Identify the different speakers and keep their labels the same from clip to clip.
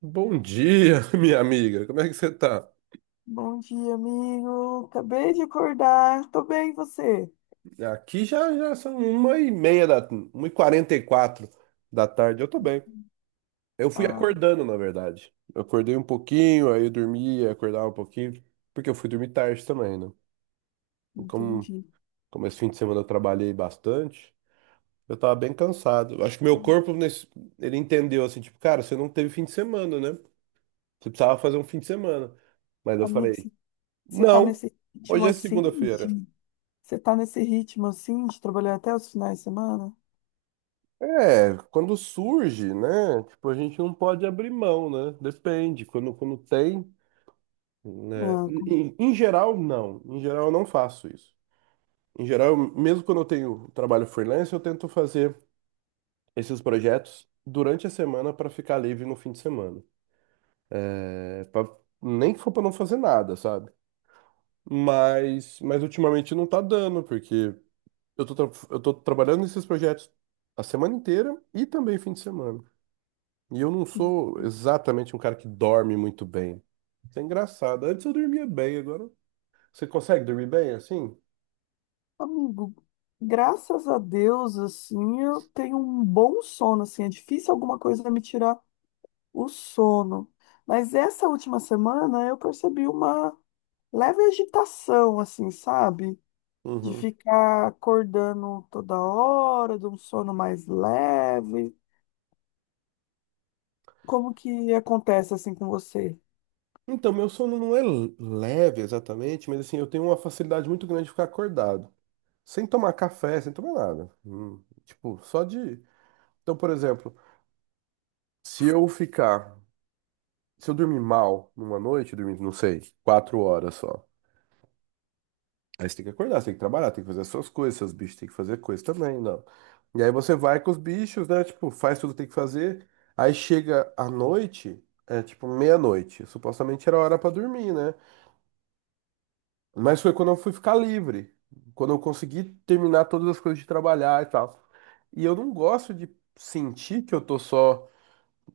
Speaker 1: Bom dia, minha amiga. Como é que você tá?
Speaker 2: Bom dia, amigo. Acabei de acordar. Tô bem, e você?
Speaker 1: Aqui já, já são 1h44 da tarde. Eu tô bem. Eu fui
Speaker 2: Ah,
Speaker 1: acordando, na verdade. Eu acordei um pouquinho, aí eu dormi, aí acordava um pouquinho, porque eu fui dormir tarde também, né? Como,
Speaker 2: entendi.
Speaker 1: como esse fim de semana eu trabalhei bastante, eu tava bem cansado. Eu acho que meu corpo, nesse, ele entendeu assim, tipo, cara, você não teve fim de semana, né? Você precisava fazer um fim de semana. Mas eu
Speaker 2: Amigo,
Speaker 1: falei,
Speaker 2: você tá
Speaker 1: não,
Speaker 2: nesse ritmo
Speaker 1: hoje é
Speaker 2: assim
Speaker 1: segunda-feira.
Speaker 2: de... Você tá nesse ritmo assim de trabalhar até os finais de semana?
Speaker 1: É, quando surge, né? Tipo, a gente não pode abrir mão, né? Depende. Quando tem, né?
Speaker 2: Ah,
Speaker 1: Em geral, não. Em geral, eu não faço isso. Em geral, mesmo quando eu tenho trabalho freelance, eu tento fazer esses projetos durante a semana para ficar livre no fim de semana. É, pra- Nem que for para não fazer nada, sabe? Mas ultimamente não tá dando, porque eu tô trabalhando nesses projetos a semana inteira e também fim de semana. E eu não sou exatamente um cara que dorme muito bem. Isso é engraçado. Antes eu dormia bem, agora. Você consegue dormir bem assim?
Speaker 2: amigo, graças a Deus, assim, eu tenho um bom sono, assim. É difícil alguma coisa me tirar o sono. Mas essa última semana eu percebi uma leve agitação, assim, sabe? De
Speaker 1: Uhum.
Speaker 2: ficar acordando toda hora, de um sono mais leve. Como que acontece assim com você?
Speaker 1: Então, meu sono não é leve exatamente, mas assim, eu tenho uma facilidade muito grande de ficar acordado. Sem tomar café, sem tomar nada. Tipo, só de. Então, por exemplo, se eu ficar. Se eu dormir mal numa noite, eu dormir, não sei, 4 horas só. Aí você tem que acordar, você tem que trabalhar, tem que fazer as suas coisas, seus bichos têm que fazer coisa também, não. E aí você vai com os bichos, né? Tipo, faz tudo que tem que fazer. Aí chega à noite, é tipo meia-noite. Supostamente era hora pra dormir, né? Mas foi quando eu fui ficar livre. Quando eu consegui terminar todas as coisas de trabalhar e tal. E eu não gosto de sentir que eu tô só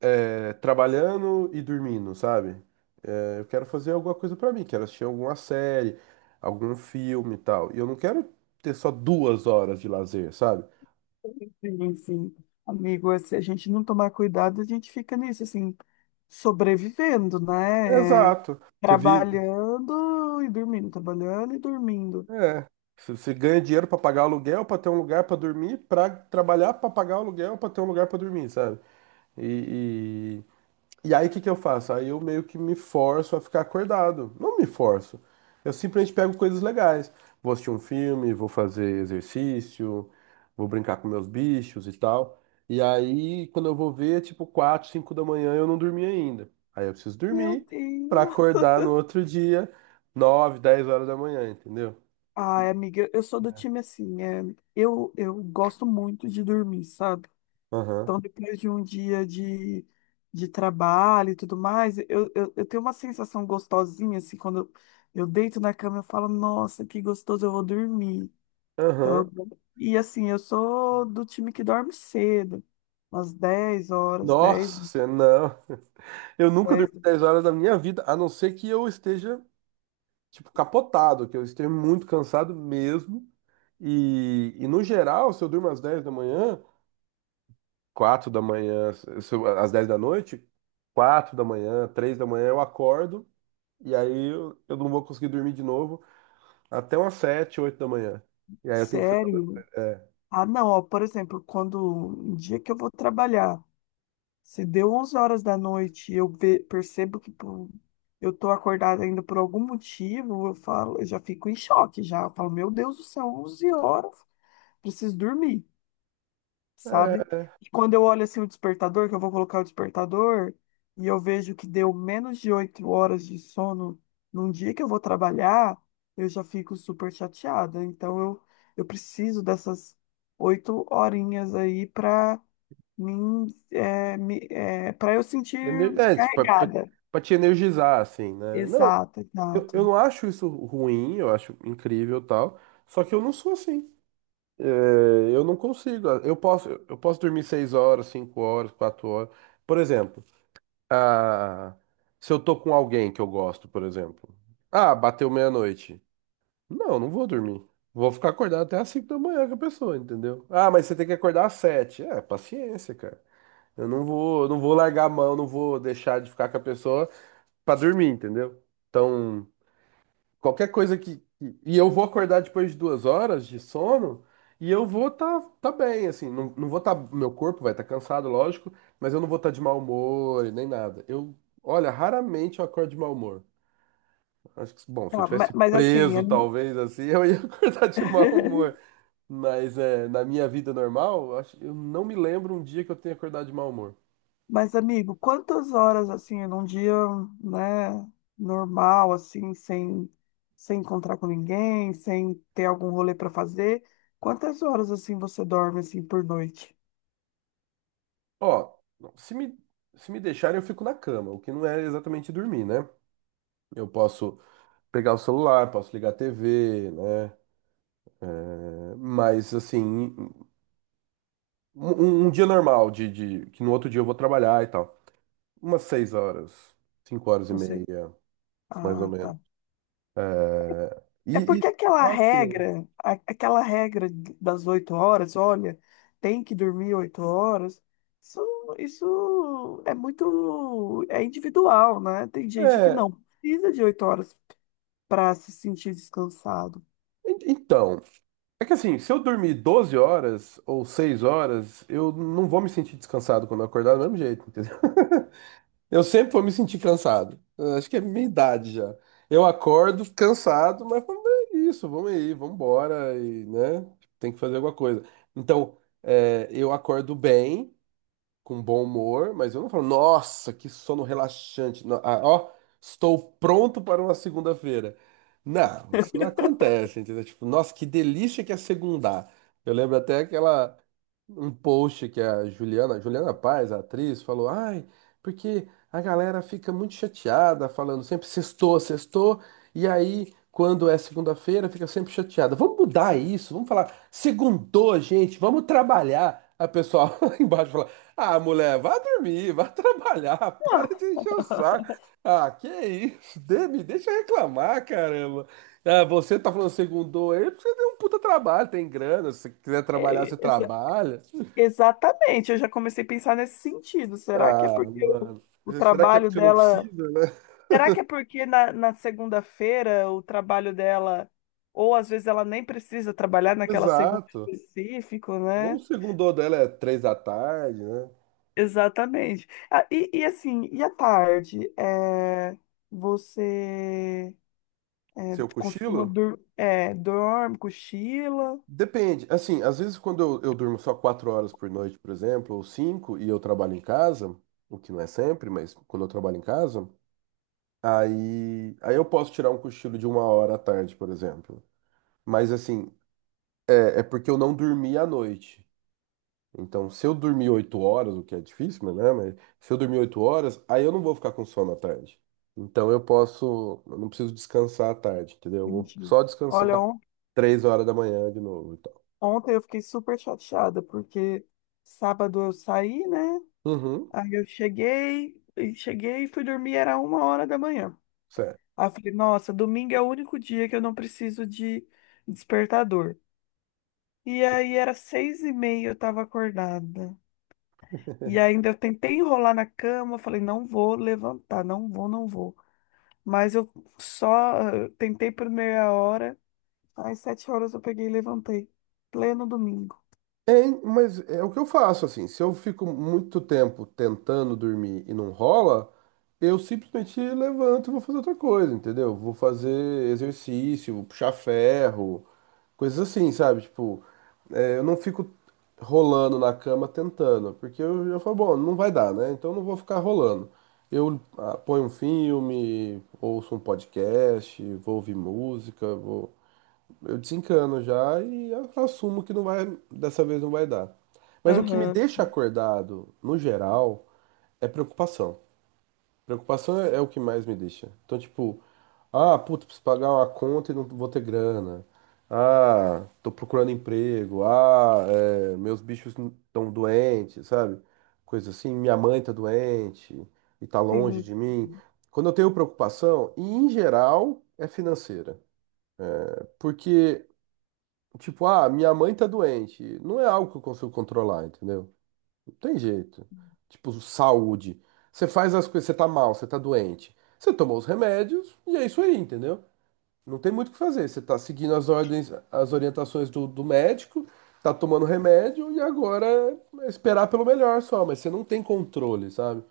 Speaker 1: trabalhando e dormindo, sabe? É, eu quero fazer alguma coisa pra mim, quero assistir alguma série, algum filme e tal. E eu não quero ter só 2 horas de lazer, sabe?
Speaker 2: Sim, sim. Amigo, se a gente não tomar cuidado, a gente fica nisso, assim, sobrevivendo, né? É,
Speaker 1: Exato. Você vive.
Speaker 2: trabalhando e dormindo, trabalhando e dormindo.
Speaker 1: É. Você ganha dinheiro pra pagar aluguel, pra ter um lugar pra dormir, pra trabalhar, pra pagar aluguel, pra ter um lugar pra dormir, sabe? E, E aí, o que que eu faço? Aí eu meio que me forço a ficar acordado. Não me forço. Eu simplesmente pego coisas legais. Vou assistir um filme, vou fazer exercício, vou brincar com meus bichos e tal. E aí, quando eu vou ver, é tipo 4 5 da manhã, eu não dormi ainda. Aí eu preciso
Speaker 2: Meu
Speaker 1: dormir pra
Speaker 2: Deus.
Speaker 1: acordar no outro dia, 9 10 horas da manhã, entendeu? E-
Speaker 2: Ai, amiga, eu sou do time assim, é, eu gosto muito de dormir, sabe?
Speaker 1: Aham.
Speaker 2: Então, depois de um dia de trabalho e tudo mais, eu tenho uma sensação gostosinha, assim, quando eu deito na cama, eu falo, nossa, que gostoso, eu vou dormir.
Speaker 1: Aham.
Speaker 2: Então, e assim, eu sou do time que dorme cedo, umas 10 horas, dez
Speaker 1: Nossa, não. Eu nunca
Speaker 2: dez
Speaker 1: dormi 10 horas da minha vida, a não ser que eu esteja tipo, capotado, que eu esteja muito cansado mesmo. E no geral, se eu durmo às 10 da manhã, 4 da manhã, se eu- às 10 da noite, 4 da manhã, 3 da manhã eu acordo e aí eu não vou conseguir dormir de novo até umas 7 8 da manhã. E aí eu tenho que fazer alguma
Speaker 2: Sério.
Speaker 1: coisa.
Speaker 2: Ah, não, ó, por exemplo, quando um dia que eu vou trabalhar, se deu 11 horas da noite e eu percebo que pô, eu tô acordada ainda por algum motivo, eu falo, eu já fico em choque já. Eu falo, meu Deus do céu, 11 horas, preciso dormir, sabe?
Speaker 1: É,
Speaker 2: E quando eu olho assim o despertador, que eu vou colocar o despertador, e eu vejo que deu menos de 8 horas de sono num dia que eu vou trabalhar, eu já fico super chateada. Então eu preciso dessas oito horinhas aí para mim, é, me, é, para eu sentir
Speaker 1: ener- é pra, pra-
Speaker 2: carregada.
Speaker 1: Pra te energizar, assim, né? Não,
Speaker 2: Exato,
Speaker 1: eu,
Speaker 2: exato.
Speaker 1: eu não acho isso ruim, eu acho incrível e tal, só que eu não sou assim. É, eu não consigo. Eu posso dormir seis horas, cinco horas, quatro horas. Por exemplo, ah, se eu tô com alguém que eu gosto, por exemplo. Ah, bateu meia-noite. Não, não vou dormir. Vou ficar acordado até às cinco da manhã com a pessoa, entendeu? Ah, mas você tem que acordar às sete. É, paciência, cara. Eu não vou largar a mão, não vou deixar de ficar com a pessoa pra dormir, entendeu? Então, qualquer coisa E eu vou acordar depois de 2 horas de sono e eu vou tá bem, assim. Não, não vou tá. Meu corpo vai estar tá cansado, lógico, mas eu não vou estar tá de mau humor e nem nada. Eu, olha, raramente eu acordo de mau humor. Acho que, bom, se eu
Speaker 2: Tá,
Speaker 1: tivesse
Speaker 2: mas, assim,
Speaker 1: preso,
Speaker 2: é-
Speaker 1: talvez, assim, eu ia acordar de mau humor. Mas é, na minha vida normal, eu acho, eu não me lembro um dia que eu tenha acordado de mau humor.
Speaker 2: Mas, amigo, quantas horas assim num dia, né, normal assim, sem encontrar com ninguém, sem ter algum rolê para fazer, quantas horas assim você dorme assim por noite?
Speaker 1: Ó, se me, se me deixarem, eu fico na cama, o que não é exatamente dormir, né? Eu posso pegar o celular, posso ligar a TV, né? É, mas assim, um dia normal que no outro dia eu vou trabalhar e tal. Umas 6 horas, cinco horas e
Speaker 2: Você
Speaker 1: meia, mais ou
Speaker 2: ah,
Speaker 1: menos.
Speaker 2: tá.
Speaker 1: É,
Speaker 2: É
Speaker 1: e,
Speaker 2: porque
Speaker 1: e
Speaker 2: aquela
Speaker 1: tá ok.
Speaker 2: regra, aquela regra das 8 horas, olha, tem que dormir 8 horas. Isso, isso é muito, é individual, né? Tem gente que
Speaker 1: É,
Speaker 2: não precisa de 8 horas para se sentir descansado.
Speaker 1: então, é que assim, se eu dormir 12 horas ou 6 horas, eu não vou me sentir descansado quando eu acordar do mesmo jeito, entendeu? Eu sempre vou me sentir cansado. Eu acho que é minha idade já. Eu acordo cansado, mas vamos ver isso, vamos aí, vamos embora e, né? Tem que fazer alguma coisa. Então, é, eu acordo bem com bom humor, mas eu não falo, nossa, que sono relaxante. Não, ah, ó, estou pronto para uma segunda-feira. Não, isso não acontece, entendeu? Tipo, nossa, que delícia que é segundar. Eu lembro até aquela um post que a Juliana Paz, a atriz, falou: "Ai, porque a galera fica muito chateada falando sempre sextou, sextou, e aí quando é segunda-feira fica sempre chateada. Vamos mudar isso, vamos falar segundou, gente, vamos trabalhar." A pessoa lá embaixo fala: ah, mulher, vá dormir, vá trabalhar, para de encher o saco. Ah, que isso? Me deixa reclamar, caramba. Ah, você tá falando segundou aí, porque você tem um puta trabalho, tem grana. Se você quiser trabalhar, você
Speaker 2: É,
Speaker 1: trabalha.
Speaker 2: exatamente, eu já comecei a pensar nesse sentido. Será que é
Speaker 1: Ah,
Speaker 2: porque
Speaker 1: mano.
Speaker 2: o
Speaker 1: Será que é
Speaker 2: trabalho
Speaker 1: porque você não
Speaker 2: dela.
Speaker 1: precisa, né?
Speaker 2: Será que é porque na segunda-feira o trabalho dela, ou às vezes ela nem precisa trabalhar naquela segunda
Speaker 1: Exato.
Speaker 2: específico,
Speaker 1: Ou o
Speaker 2: né?
Speaker 1: segundou dela é três da tarde, né?
Speaker 2: Exatamente. Ah, e assim, e à tarde? É, você é,
Speaker 1: Seu
Speaker 2: costuma
Speaker 1: cochilo?
Speaker 2: dur é, dorme, cochila?
Speaker 1: Depende. Assim, às vezes quando eu durmo só 4 horas por noite, por exemplo, ou cinco, e eu trabalho em casa, o que não é sempre, mas quando eu trabalho em casa. Aí eu posso tirar um cochilo de uma hora à tarde, por exemplo. Mas assim, é porque eu não dormi à noite. Então, se eu dormir 8 horas, o que é difícil, né? Mas se eu dormir 8 horas, aí eu não vou ficar com sono à tarde. Então eu posso, eu não preciso descansar à tarde, entendeu? Eu vou
Speaker 2: Entendi.
Speaker 1: só descansar
Speaker 2: Olha,
Speaker 1: três horas da manhã de novo e tal.
Speaker 2: ontem eu fiquei super chateada, porque sábado eu saí, né?
Speaker 1: Uhum,
Speaker 2: Aí eu cheguei, e cheguei e fui dormir, era 1 hora da manhã.
Speaker 1: certo.
Speaker 2: Aí eu falei, nossa, domingo é o único dia que eu não preciso de despertador. E aí era 6:30, eu tava acordada. E ainda eu tentei enrolar na cama, falei, não vou levantar, não vou, não vou. Mas eu só tentei por meia hora, às 7 horas eu peguei e levantei. Pleno domingo.
Speaker 1: É, mas é o que eu faço, assim. Se eu fico muito tempo tentando dormir e não rola, eu simplesmente levanto e vou fazer outra coisa, entendeu? Vou fazer exercício, vou puxar ferro, coisas assim, sabe? Tipo, é, eu não fico rolando na cama tentando, porque eu já falo, bom, não vai dar, né? Então eu não vou ficar rolando. Ponho um filme, ouço um podcast, vou ouvir música, vou eu desencano já e assumo que não vai, dessa vez não vai dar. Mas o que me
Speaker 2: Aham.
Speaker 1: deixa acordado, no geral, é preocupação. Preocupação é o que mais me deixa. Então, tipo, ah, puta, preciso pagar uma conta e não vou ter grana. Ah, tô procurando emprego. Ah, é, meus bichos estão doentes, sabe? Coisa assim, minha mãe tá doente e tá longe
Speaker 2: Sim,
Speaker 1: de mim. Quando eu tenho preocupação, e em geral é financeira. Porque tipo, ah, minha mãe tá doente. Não é algo que eu consigo controlar, entendeu? Não tem jeito. Tipo, saúde. Você faz as coisas, você tá mal, você tá doente. Você tomou os remédios e é isso aí, entendeu? Não tem muito o que fazer. Você está seguindo as ordens, as orientações do médico, tá tomando remédio e agora é esperar pelo melhor só, mas você não tem controle, sabe?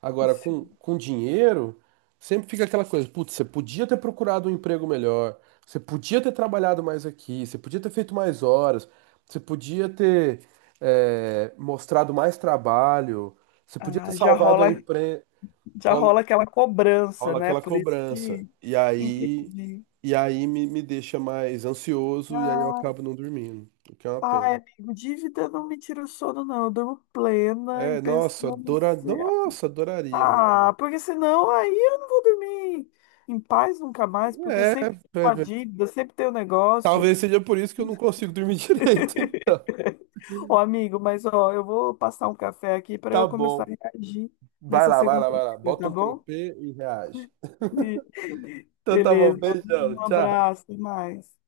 Speaker 1: Agora,
Speaker 2: isso.
Speaker 1: com dinheiro, sempre fica aquela coisa, putz, você podia ter procurado um emprego melhor, você podia ter trabalhado mais aqui, você podia ter feito mais horas, você podia ter mostrado mais trabalho, você podia ter
Speaker 2: Ah,
Speaker 1: salvado a empresa.
Speaker 2: já rola aquela cobrança,
Speaker 1: Rola
Speaker 2: né?
Speaker 1: aquela
Speaker 2: Por isso
Speaker 1: cobrança.
Speaker 2: que entendi.
Speaker 1: E aí me deixa mais ansioso e aí eu
Speaker 2: Ah,
Speaker 1: acabo não dormindo, o que é uma pena.
Speaker 2: ai, amigo, dívida não me tira o sono, não. Eu durmo plena e pensando assim,
Speaker 1: Nossa, adoraria, mas
Speaker 2: ah, porque senão aí eu não vou dormir em paz nunca mais, porque
Speaker 1: é,
Speaker 2: sempre tem
Speaker 1: é,
Speaker 2: uma
Speaker 1: é,
Speaker 2: dívida, sempre tem um negócio.
Speaker 1: talvez seja por isso que eu não consigo dormir direito, então.
Speaker 2: Ô, amigo, mas ó, eu vou passar um café aqui para
Speaker 1: Tá
Speaker 2: eu começar a
Speaker 1: bom.
Speaker 2: reagir
Speaker 1: Vai
Speaker 2: nessa
Speaker 1: lá, vai lá, vai
Speaker 2: segunda-feira,
Speaker 1: lá. Bota
Speaker 2: tá
Speaker 1: um
Speaker 2: bom?
Speaker 1: cropê e reage. Então tá bom,
Speaker 2: Beleza.
Speaker 1: beijão,
Speaker 2: Um
Speaker 1: tchau.
Speaker 2: abraço, até mais.